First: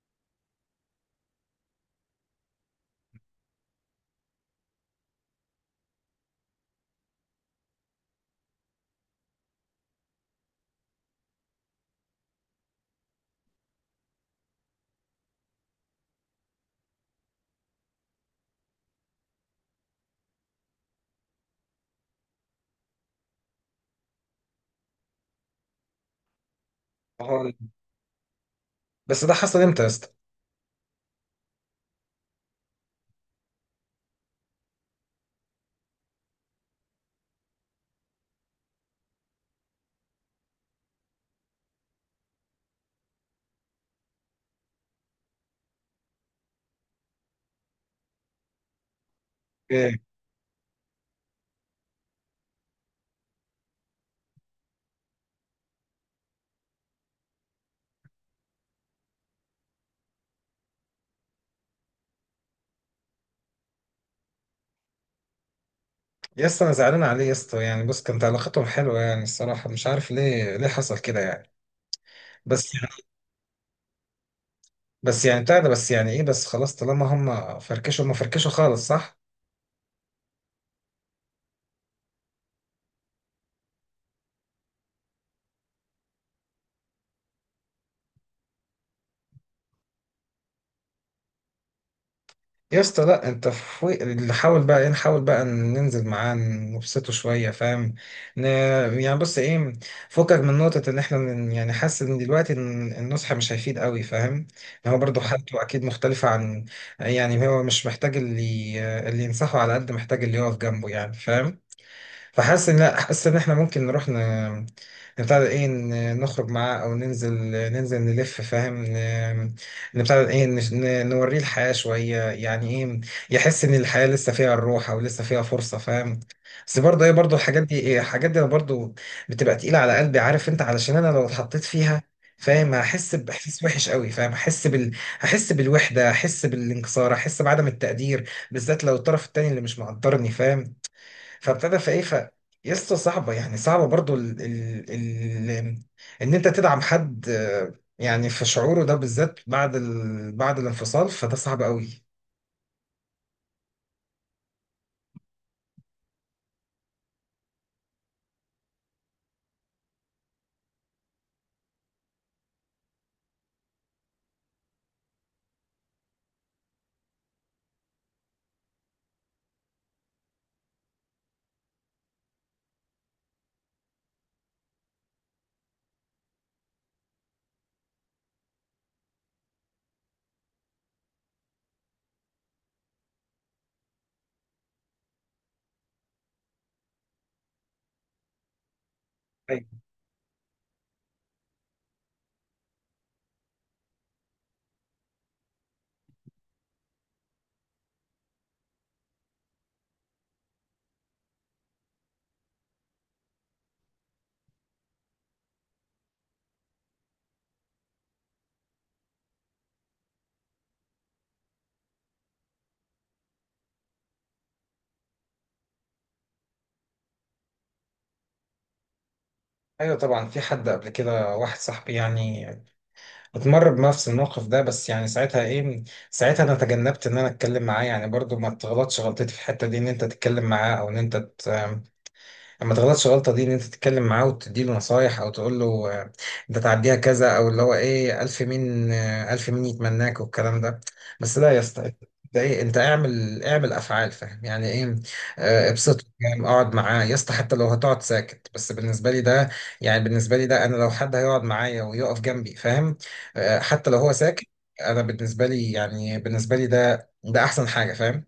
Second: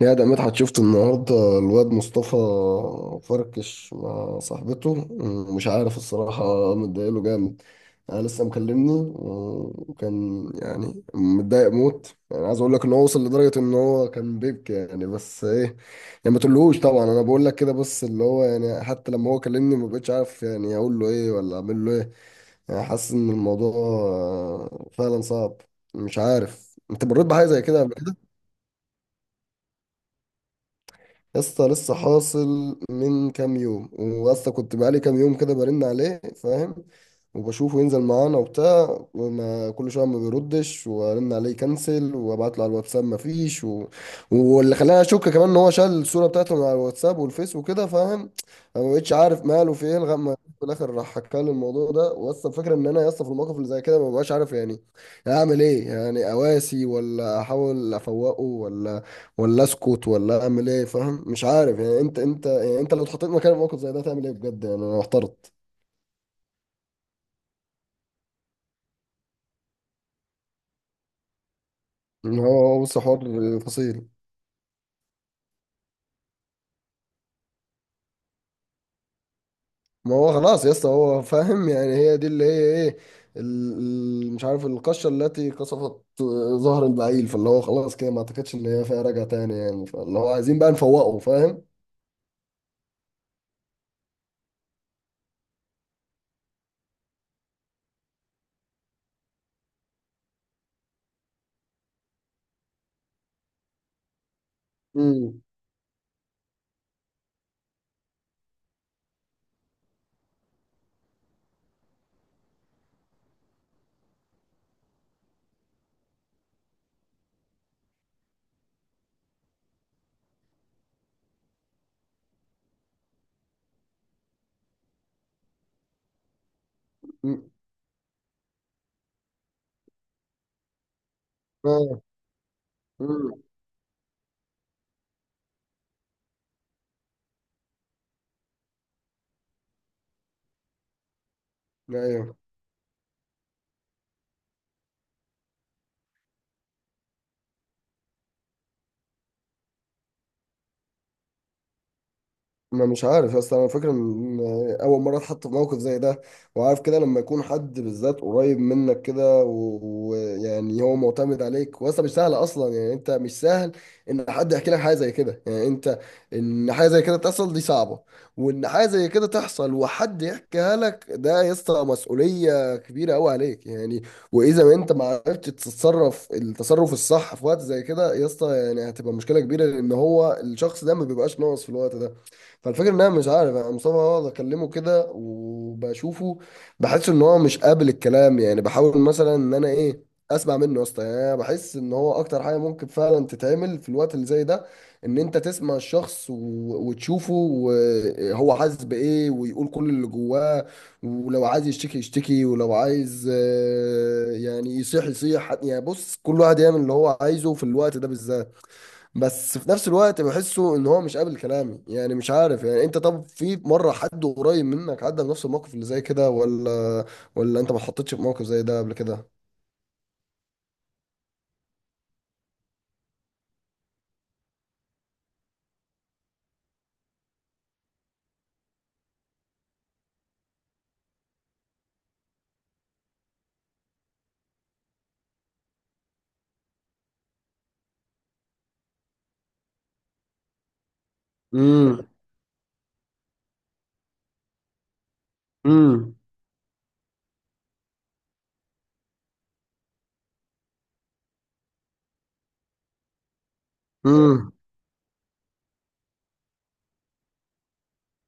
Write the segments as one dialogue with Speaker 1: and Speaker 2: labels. Speaker 1: يا ده مدحت شفت النهارده الواد مصطفى فركش مع صاحبته. مش عارف الصراحة متضايقله جامد. أنا لسه مكلمني وكان يعني متضايق موت، يعني عايز أقول لك إن هو وصل لدرجة إن هو كان بيبكي يعني بس إيه. يعني ما تقولهوش طبعا، أنا بقول لك كده بس اللي هو يعني حتى لما هو كلمني ما بقتش عارف يعني أقول له إيه ولا أعمل له إيه. يعني حاسس إن الموضوع فعلا صعب. مش عارف أنت مريت بحاجة
Speaker 2: اه.
Speaker 1: زي كده.
Speaker 2: بس ده حصل امتى يا اسطى؟
Speaker 1: يا اسطى لسه حاصل من كام يوم، واسطى كنت بقالي كام يوم كده برن عليه فاهم. وبشوفه ينزل معانا وبتاع، وما كل شويه ما بيردش وارن عليه كنسل وابعت له على الواتساب ما فيش و... واللي خلاني اشك كمان ان هو شال الصوره بتاعته من على الواتساب والفيس وكده فاهم. أنا ما بقتش عارف ماله في
Speaker 2: إيه؟
Speaker 1: ايه لغايه ما في الاخر راح حكى لي الموضوع ده. واسطى الفكره ان انا يا اسطى في الموقف اللي زي كده ما ببقاش عارف يعني اعمل ايه، يعني اواسي ولا احاول افوقه ولا اسكت ولا اعمل ايه فاهم. مش عارف يعني انت يعني انت لو اتحطيت مكان موقف زي ده تعمل ايه بجد يعني انا محترت.
Speaker 2: يا اسطى انا زعلان عليه يا اسطى، يعني بص كانت علاقتهم حلوه. يعني الصراحه مش عارف ليه حصل كده يعني.
Speaker 1: ان هو
Speaker 2: بس
Speaker 1: هو بص حوار فصيل.
Speaker 2: بس يعني بتاع ده، بس يعني ايه، بس خلاص طالما هم فركشوا هم فركشوا خالص، صح؟
Speaker 1: ما هو خلاص يا اسطى هو فاهم، يعني هي دي اللي هي ايه مش عارف القشة التي قصفت ظهر البعيل. فاللي هو خلاص كده ما اعتقدش ان هي فيها رجعة تاني يعني فاللي هو عايزين بقى نفوقه فاهم.
Speaker 2: يا اسطى لا، انت في اللي حاول بقى ايه، نحاول بقى ننزل معاه نبسطه شويه فاهم. ن... يعني بص ايه، فكك من نقطه ان احنا يعني حاسس ان دلوقتي ان النصح مش هيفيد قوي فاهم. يعني هو برضه
Speaker 1: امم.
Speaker 2: حالته اكيد مختلفه عن، يعني هو مش محتاج اللي اللي ينصحه، على قد محتاج اللي يقف جنبه يعني فاهم. فحاسس ان لا، حاسس ان احنا ممكن نروح نبتدي ايه، نخرج معاه او ننزل نلف فاهم. نبتدي ايه، نوريه الحياة شوية، يعني ايه، يحس ان الحياة لسه فيها الروح، او لسه فيها فرصة فاهم. بس برضه ايه، برضه
Speaker 1: امم.
Speaker 2: الحاجات دي، ايه الحاجات دي، برضه بتبقى تقيلة على قلبي، عارف انت، علشان انا لو اتحطيت
Speaker 1: آه.
Speaker 2: فيها فاهم هحس
Speaker 1: امم.
Speaker 2: باحساس وحش قوي فاهم. هحس بال، هحس بالوحده، هحس بالانكسار، هحس بعدم التقدير، بالذات لو الطرف التاني اللي مش مقدرني فاهم. فابتدى في ايه، ف
Speaker 1: ايوه.
Speaker 2: يا اسطى صعبه، يعني صعبه برضو، ان انت تدعم حد، آه، يعني في شعوره ده بالذات بعد بعد الانفصال، فده صعب قوي.
Speaker 1: ما مش عارف اصل انا فاكر ان اول مره اتحط في موقف زي ده. وعارف كده لما يكون حد بالذات قريب منك كده ويعني هو معتمد عليك، واصلا مش سهل اصلا يعني انت مش سهل ان حد يحكي لك حاجه زي كده، يعني انت ان حاجه زي كده تحصل دي صعبه. وان حاجه زي كده تحصل وحد يحكيها لك ده يا اسطى مسؤوليه كبيره قوي عليك يعني. واذا ما انت ما عرفتش تتصرف التصرف الصح في وقت زي كده يا اسطى يعني هتبقى مشكله كبيره لان هو الشخص ده ما بيبقاش ناقص في الوقت ده. فالفكرة ان انا مش عارف انا مصطفى اقعد اكلمه كده وبشوفه بحس ان هو مش قابل الكلام. يعني بحاول مثلا ان
Speaker 2: ايوه،
Speaker 1: انا ايه اسمع منه يا اسطى، يعني انا بحس ان هو اكتر حاجة ممكن فعلا تتعمل في الوقت اللي زي ده ان انت تسمع الشخص و... وتشوفه وهو حاسس بايه ويقول كل اللي جواه. ولو عايز يشتكي يشتكي، ولو عايز يعني يصيح يصيح، يعني بص كل واحد يعمل اللي هو عايزه في الوقت ده بالذات. بس في نفس الوقت بحسه ان هو مش قابل كلامي يعني مش عارف. يعني انت طب في مره حد قريب منك عدى بنفس الموقف اللي زي كده ولا انت ما اتحطيتش في موقف زي ده قبل كده؟
Speaker 2: ايوه طبعا، في حد قبل كده، واحد صاحبي يعني اتمر بنفس الموقف ده. بس يعني ساعتها ايه، ساعتها انا تجنبت ان انا اتكلم معاه يعني، برضو ما تغلطش غلطتي في الحته دي، ان انت تتكلم معاه او ان انت ما تغلطش غلطة دي، ان انت تتكلم معاه وتديله نصايح او تقول له آه، انت تعديها كذا، او اللي هو ايه، الف مين، آه، الف مين يتمناك، والكلام ده. بس لا يا اسطى،
Speaker 1: امم.
Speaker 2: انت ايه، انت اعمل افعال فاهم يعني ايه، آه، ابسطه
Speaker 1: امم.
Speaker 2: فاهم، اقعد معاه يا اسطى، حتى لو هتقعد ساكت، بس بالنسبة لي ده، يعني بالنسبة لي ده، انا لو حد هيقعد معايا ويقف جنبي فاهم، آه، حتى لو هو ساكت،
Speaker 1: امم.
Speaker 2: انا بالنسبة لي، يعني بالنسبة لي ده احسن حاجة فاهم.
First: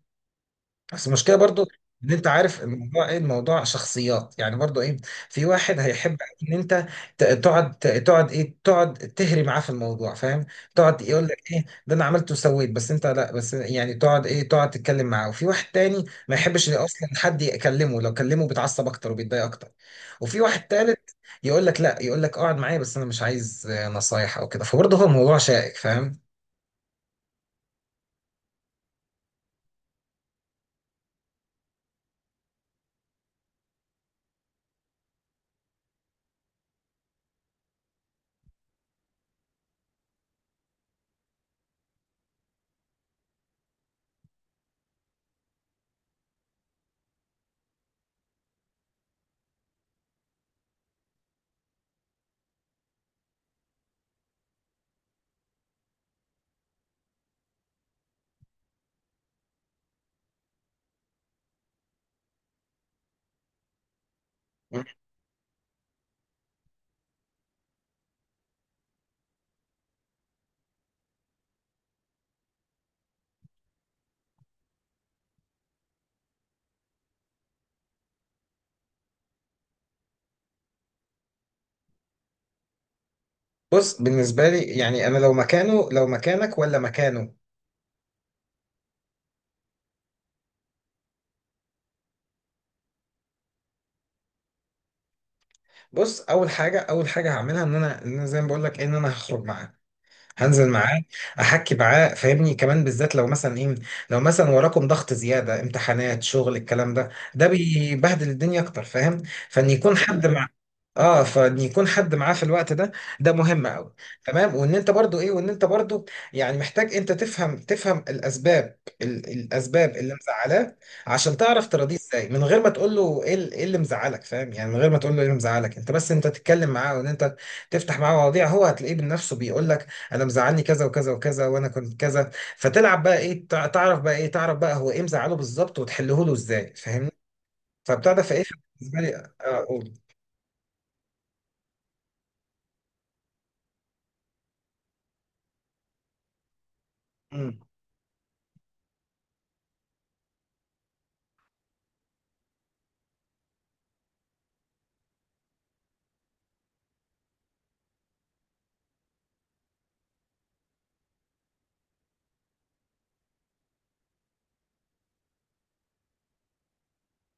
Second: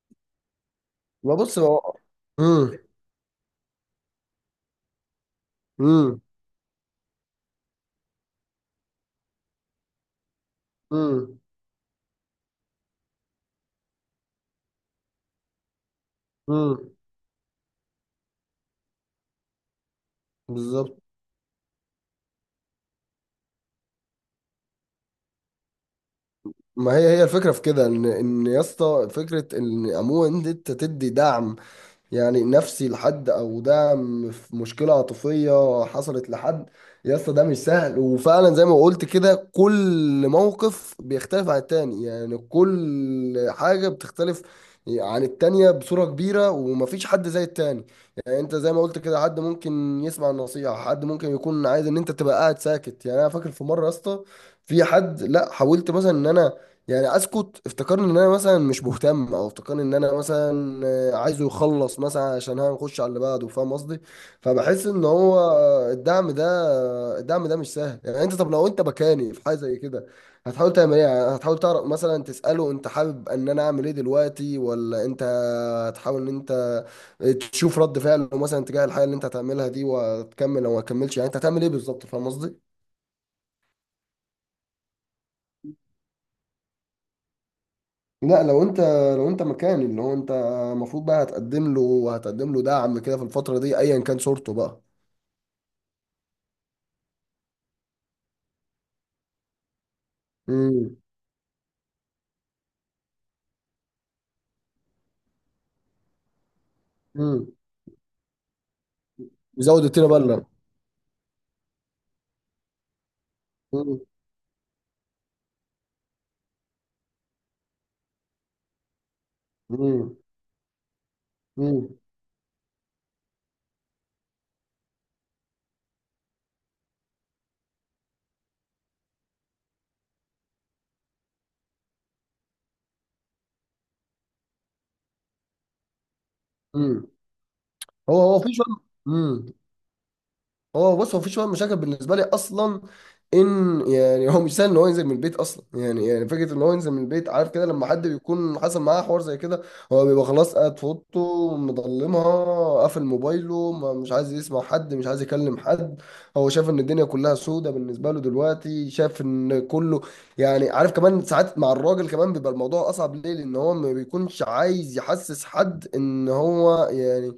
Speaker 2: بس
Speaker 1: ما
Speaker 2: المشكله
Speaker 1: بص
Speaker 2: برضو
Speaker 1: هو.
Speaker 2: ان انت عارف
Speaker 1: امم.
Speaker 2: الموضوع ايه، الموضوع شخصيات يعني، برضو ايه، في واحد هيحب
Speaker 1: امم.
Speaker 2: ان انت تقعد ايه، تقعد تهري معاه في الموضوع فاهم، تقعد يقول لك
Speaker 1: امم.
Speaker 2: ايه ده انا عملت وسويت، بس انت لا، بس يعني تقعد ايه، تقعد تتكلم معاه. وفي واحد تاني ما يحبش
Speaker 1: امم.
Speaker 2: اصلا حد يكلمه، لو كلمه بيتعصب اكتر وبيتضايق اكتر. وفي واحد
Speaker 1: بالظبط.
Speaker 2: تالت يقول لك لا، يقول لك اقعد معايا، بس انا مش عايز آه، نصايح او كده. فبرضه هو الموضوع شائك فاهم.
Speaker 1: ما هي هي الفكره في كده ان يا اسطى فكره ان عموما انت تدي دعم. يعني نفسي لحد او دعم في مشكله عاطفيه حصلت لحد. يا اسطى ده مش سهل، وفعلا زي ما قلت كده كل موقف بيختلف عن التاني، يعني كل حاجه بتختلف عن التانية بصوره كبيره ومفيش حد زي التاني. يعني انت زي ما قلت كده حد ممكن يسمع النصيحه، حد ممكن يكون عايز ان انت تبقى قاعد ساكت. يعني انا فاكر في مره يا اسطى في حد لا حاولت مثلا ان انا يعني اسكت افتكرني ان انا مثلا مش مهتم، او افتكرني ان انا مثلا عايزه يخلص مثلا عشان هنخش على اللي بعده فاهم قصدي. فبحس ان هو الدعم ده الدعم ده مش سهل. يعني انت طب لو انت مكاني في حاجه زي كده هتحاول تعمل ايه؟ يعني هتحاول تعرف مثلا تساله انت حابب ان انا اعمل ايه دلوقتي، ولا انت هتحاول ان انت تشوف رد فعله مثلا تجاه الحاجه اللي انت هتعملها دي وتكمل او ما تكملش؟ يعني انت هتعمل ايه بالظبط فاهم قصدي.
Speaker 2: بص بالنسبة لي، يعني أنا لو مكانه، لو مكانك ولا مكانه،
Speaker 1: لا لو انت مكاني اللي هو انت المفروض بقى هتقدم له وهتقدم له دعم كده في الفترة دي ايا كان صورته بقى.
Speaker 2: بص اول حاجه هعملها ان انا زي ما بقول لك إيه، ان انا هخرج معاه، هنزل
Speaker 1: امم.
Speaker 2: معاه، احكي معاه فاهمني، كمان بالذات لو مثلا ايه، لو مثلا وراكم ضغط زياده، امتحانات، شغل، الكلام ده،
Speaker 1: امم.
Speaker 2: ده بيبهدل الدنيا اكتر فاهم. فان
Speaker 1: يزود
Speaker 2: يكون
Speaker 1: التيرة
Speaker 2: حد
Speaker 1: بلة.
Speaker 2: مع اه فان يكون حد معاه في الوقت ده، ده مهم قوي،
Speaker 1: امم.
Speaker 2: تمام. وان انت برضو يعني محتاج، انت تفهم الاسباب، الاسباب اللي
Speaker 1: امم.
Speaker 2: مزعلاه، عشان تعرف تراضيه ازاي من غير ما تقول له ايه، إيه اللي مزعلك فاهم، يعني من غير ما تقول له ايه اللي مزعلك انت، بس انت تتكلم معاه، وان انت تفتح معاه مواضيع، هو هتلاقيه بنفسه بيقول لك انا مزعلني كذا وكذا وكذا، وانا كنت كذا. فتلعب بقى ايه، تعرف بقى ايه، تعرف بقى هو ايه مزعله بالظبط، وتحله له ازاي
Speaker 1: امم.
Speaker 2: فاهمني. فبتاع ده
Speaker 1: هو هو
Speaker 2: فايه
Speaker 1: في شوية.
Speaker 2: بالنسبه لي،
Speaker 1: امم. هو بص هو مفيش مشاكل بالنسبه لي اصلا ان يعني هو مش سهل ان هو ينزل من البيت اصلا. يعني فكره ان هو ينزل من البيت عارف
Speaker 2: اقول.
Speaker 1: كده لما حد بيكون حصل معاه حوار زي كده هو بيبقى خلاص قاعد في اوضته مضلمها قافل موبايله. ما مش عايز يسمع حد مش عايز يكلم حد. هو شايف ان الدنيا كلها سودة بالنسبه له دلوقتي، شايف ان كله يعني عارف. كمان ساعات مع الراجل كمان بيبقى الموضوع اصعب ليه لان هو ما بيكونش عايز يحسس حد ان هو يعني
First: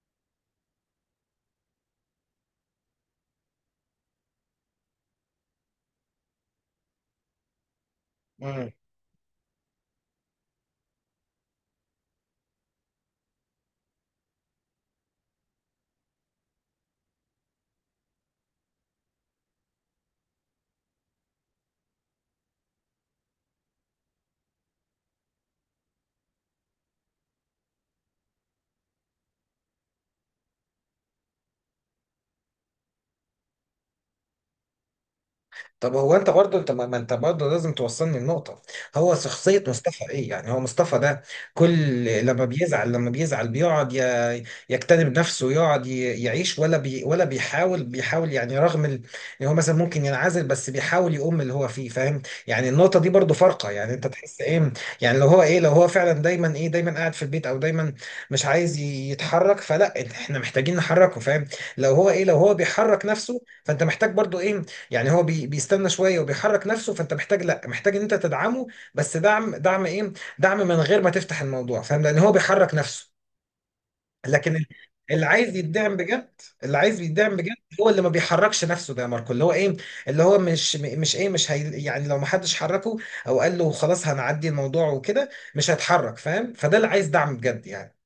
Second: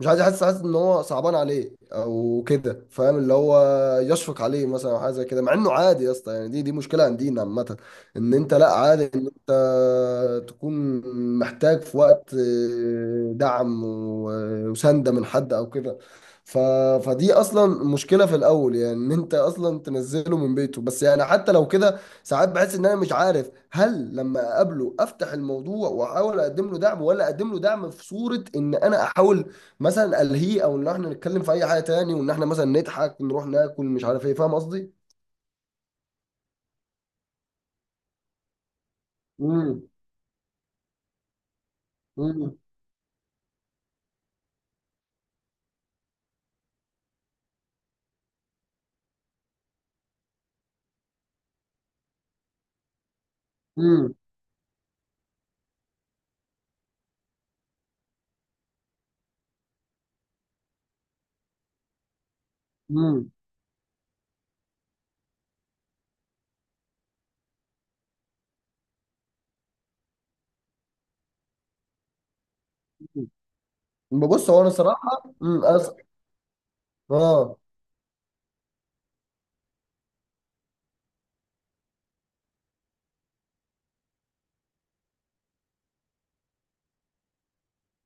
Speaker 1: مش عايز يحس حاسس ان هو صعبان عليه او كده فاهم. اللي هو يشفق عليه مثلا او حاجه زي كده، مع انه عادي يا اسطى يعني دي مشكله عندنا عامه. ان انت لا عادي ان انت تكون محتاج في وقت دعم وسنده من حد او كده. ف... فدي اصلا مشكله في الاول يعني ان انت اصلا تنزله من بيته، بس يعني حتى لو كده ساعات بحس ان انا مش عارف. هل لما اقابله افتح الموضوع واحاول اقدم له دعم، ولا اقدم له دعم في صورة ان انا احاول مثلا الهي، او ان احنا نتكلم في اي حاجه تاني، وان احنا مثلا نضحك نروح ناكل مش عارف ايه فاهم قصدي.
Speaker 2: طب هو انت برضه، انت ما انت برضه لازم توصلني النقطة، هو شخصية
Speaker 1: امم.
Speaker 2: مصطفى ايه، يعني هو مصطفى ده كل لما
Speaker 1: امم.
Speaker 2: بيزعل، لما بيزعل بيقعد يكتنب نفسه، يقعد يعيش، ولا بيحاول يعني، رغم ان هو مثلا ممكن ينعزل، بس بيحاول يقوم اللي هو فيه فاهم. يعني النقطة دي برضه فارقة، يعني انت تحس ايه، يعني لو هو ايه، لو هو فعلا دايما ايه، دايما قاعد في البيت، او دايما مش عايز يتحرك، فلا، احنا محتاجين نحركه فاهم. لو هو ايه، لو هو بيحرك
Speaker 1: امم.
Speaker 2: نفسه، فانت محتاج برضه ايه، يعني هو بيستنى شويه وبيحرك نفسه، فانت محتاج لا، محتاج ان انت تدعمه، بس دعم، دعم ايه، دعم من غير ما تفتح الموضوع فاهم، لان هو بيحرك نفسه.
Speaker 1: ببص
Speaker 2: لكن
Speaker 1: هو انا صراحه
Speaker 2: اللي عايز يدعم بجد، اللي عايز يدعم بجد
Speaker 1: اه.
Speaker 2: هو اللي ما بيحركش نفسه، ده يا ماركو اللي هو ايه، اللي هو مش مش ايه، مش هي، يعني لو ما حدش حركه او قال له خلاص هنعدي الموضوع وكده، مش هيتحرك فاهم، فده اللي عايز دعم بجد يعني.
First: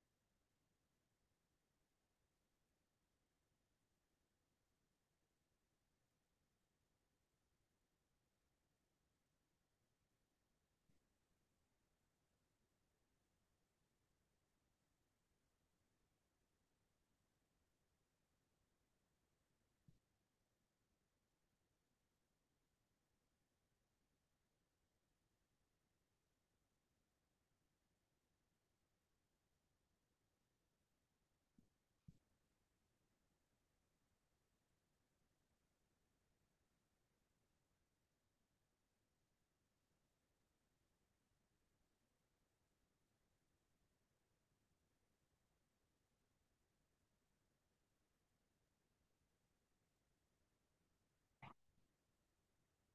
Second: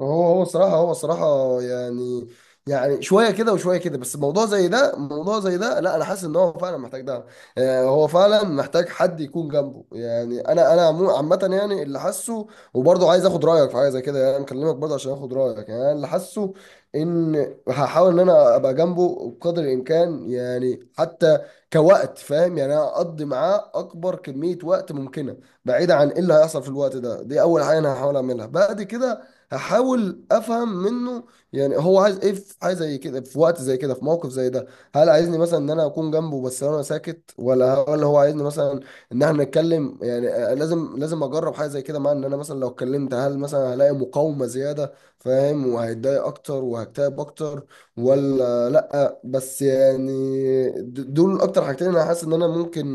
Speaker 1: هو هو صراحة هو صراحة يعني، يعني شوية كده وشوية كده، بس موضوع زي ده موضوع زي ده لا أنا حاسس إن هو فعلا محتاج دعم. هو فعلا محتاج حد يكون جنبه. يعني أنا عامة يعني اللي حاسه. وبرضه عايز آخد رأيك في حاجة زي كده، يعني أنا مكلمك برضه عشان آخد رأيك يعني أنا اللي حاسه. إن هحاول إن أنا أبقى جنبه بقدر الإمكان، يعني حتى كوقت فاهم، يعني أنا أقضي معاه أكبر كمية وقت ممكنة بعيد عن إيه اللي هيحصل في الوقت ده. دي أول حاجة أنا هحاول أعملها. بعد كده هحاول افهم منه يعني هو عايز ايه في حاجه زي كده في وقت زي كده في موقف زي ده. هل عايزني مثلا ان انا اكون جنبه بس انا ساكت، ولا هو عايزني مثلا ان احنا نتكلم؟ يعني لازم اجرب حاجه زي كده. مع ان انا مثلا لو اتكلمت هل مثلا هلاقي مقاومه زياده فاهم وهيتضايق اكتر وهكتئب اكتر، ولا لا بس يعني. دول اكتر حاجتين انا حاسس ان انا ممكن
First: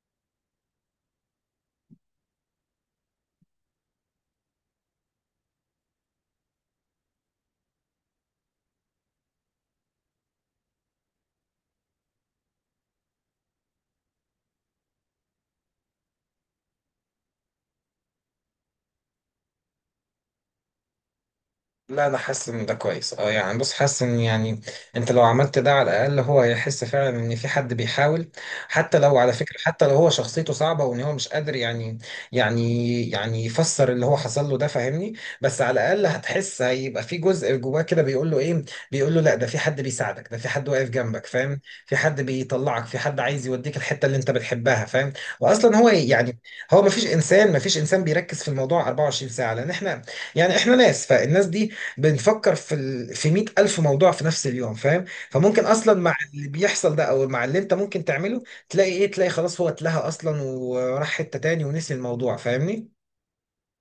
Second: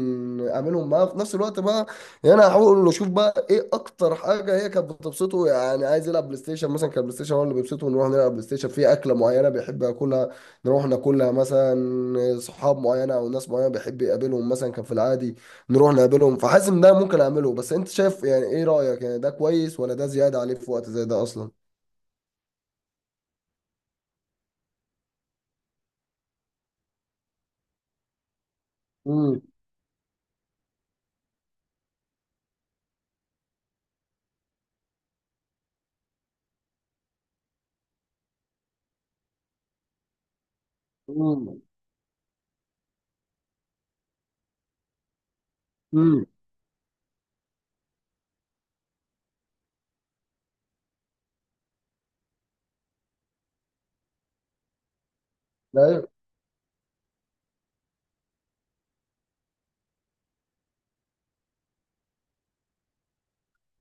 Speaker 1: اعملهم معاه في نفس الوقت بقى. يعني هحاول اقول له شوف بقى ايه اكتر حاجه هي كانت بتبسطه. يعني عايز يلعب بلاي ستيشن مثلا، كان بلاي ستيشن هو اللي بيبسطه نروح نلعب بلاي ستيشن، في اكله معينه بيحب ياكلها نروح ناكلها مثلا، صحاب معينه او ناس معينه بيحب يقابلهم مثلا كان في العادي نروح نقابلهم. فحاسس ان ده ممكن اعمله، بس انت شايف يعني ايه رايك؟ يعني ده كويس ولا ده زياده عليه في وقت زي ده اصلا؟
Speaker 2: لا، انا حاسس ان ده كويس، اه، يعني بص حاسس ان، يعني انت لو عملت ده على الاقل هو هيحس فعلا ان في حد بيحاول، حتى لو على
Speaker 1: مم.
Speaker 2: فكره، حتى لو هو شخصيته صعبه وان هو مش قادر يعني يفسر اللي هو حصل له ده فاهمني، بس على الاقل هتحس هيبقى في جزء جواه كده بيقول له ايه، بيقول له لا، ده في حد بيساعدك، ده في حد واقف جنبك فاهم،
Speaker 1: مم.
Speaker 2: في حد بيطلعك، في حد عايز يوديك الحته اللي انت بتحبها فاهم. واصلا هو إيه،
Speaker 1: مم.
Speaker 2: يعني هو ما فيش انسان، ما فيش انسان بيركز في الموضوع 24 ساعه، لان احنا يعني احنا ناس، فالناس دي بنفكر في في 100,000 موضوع في نفس اليوم فاهم، فممكن اصلا
Speaker 1: لا.
Speaker 2: مع اللي بيحصل ده، او مع اللي انت ممكن تعمله، تلاقي ايه، تلاقي خلاص هو اتلهى اصلا وراح حتة تاني ونسي الموضوع فاهمني.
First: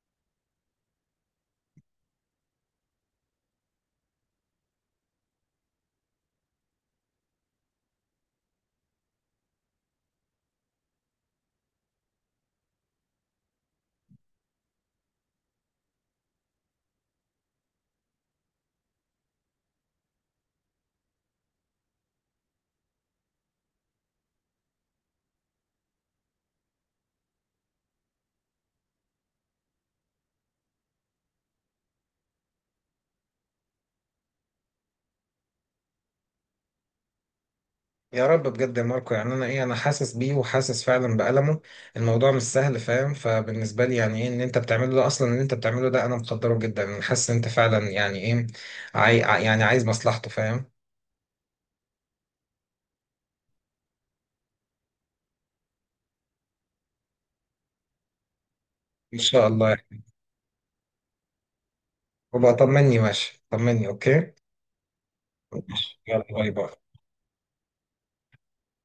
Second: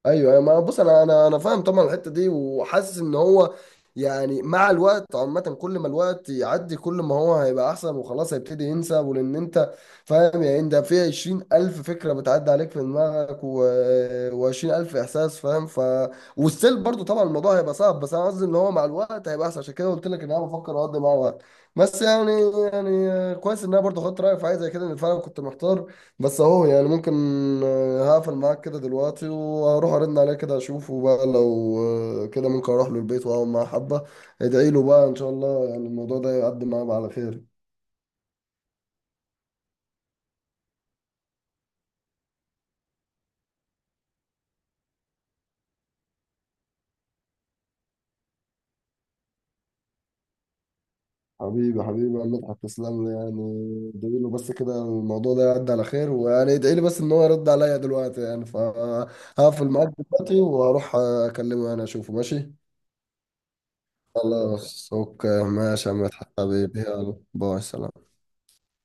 Speaker 1: ايوه ايوه ما بص انا فاهم طبعا الحته دي. وحاسس ان هو يعني مع الوقت عامه كل ما الوقت يعدي كل ما هو هيبقى احسن وخلاص هيبتدي ينسى ولان انت فاهم. يعني انت في 20,000 فكره بتعدي عليك في دماغك وعشرين الف احساس فاهم ف. والسيل برضو طبعا الموضوع هيبقى صعب بس انا قصدي ان هو مع الوقت هيبقى احسن عشان كده قلت لك ان انا بفكر اقضي معاه وقت. بس يعني كويس ان انا برضو خدت رايك في حاجه زي كده ان فعلا كنت محتار. بس اهو يعني ممكن هقفل معاك كده دلوقتي وهروح ارن عليه كده اشوفه بقى، لو كده ممكن اروح له البيت واقعد معاه حبه. ادعي له بقى ان شاء الله يعني الموضوع ده يعدي معاه على خير.
Speaker 2: يا رب بجد يا ماركو، يعني انا ايه، انا حاسس بيه وحاسس فعلا بألمه، الموضوع مش سهل فاهم. فبالنسبة لي يعني ايه ان انت بتعمله ده، اصلا ان انت بتعمله ده، انا مقدره جدا، انا حاسس ان انت فعلا يعني ايه، يعني عايز مصلحته فاهم.
Speaker 1: حبيبي حبيبي يا مدحت تسلم لي يعني. ادعي له بس كده الموضوع ده يعدي على خير، ويعني ادعي لي بس ان هو يرد عليا دلوقتي. يعني
Speaker 2: ان شاء
Speaker 1: فهقفل
Speaker 2: الله.
Speaker 1: معاك دلوقتي وهروح اكلمه يعني اشوفه
Speaker 2: وبقى
Speaker 1: ماشي.
Speaker 2: طمني ماشي، طمني اوكي.
Speaker 1: خلاص اوكي ماشي يا
Speaker 2: ماشي، يلا
Speaker 1: مدحت
Speaker 2: باي باي.
Speaker 1: حبيبي، يلا باي سلام.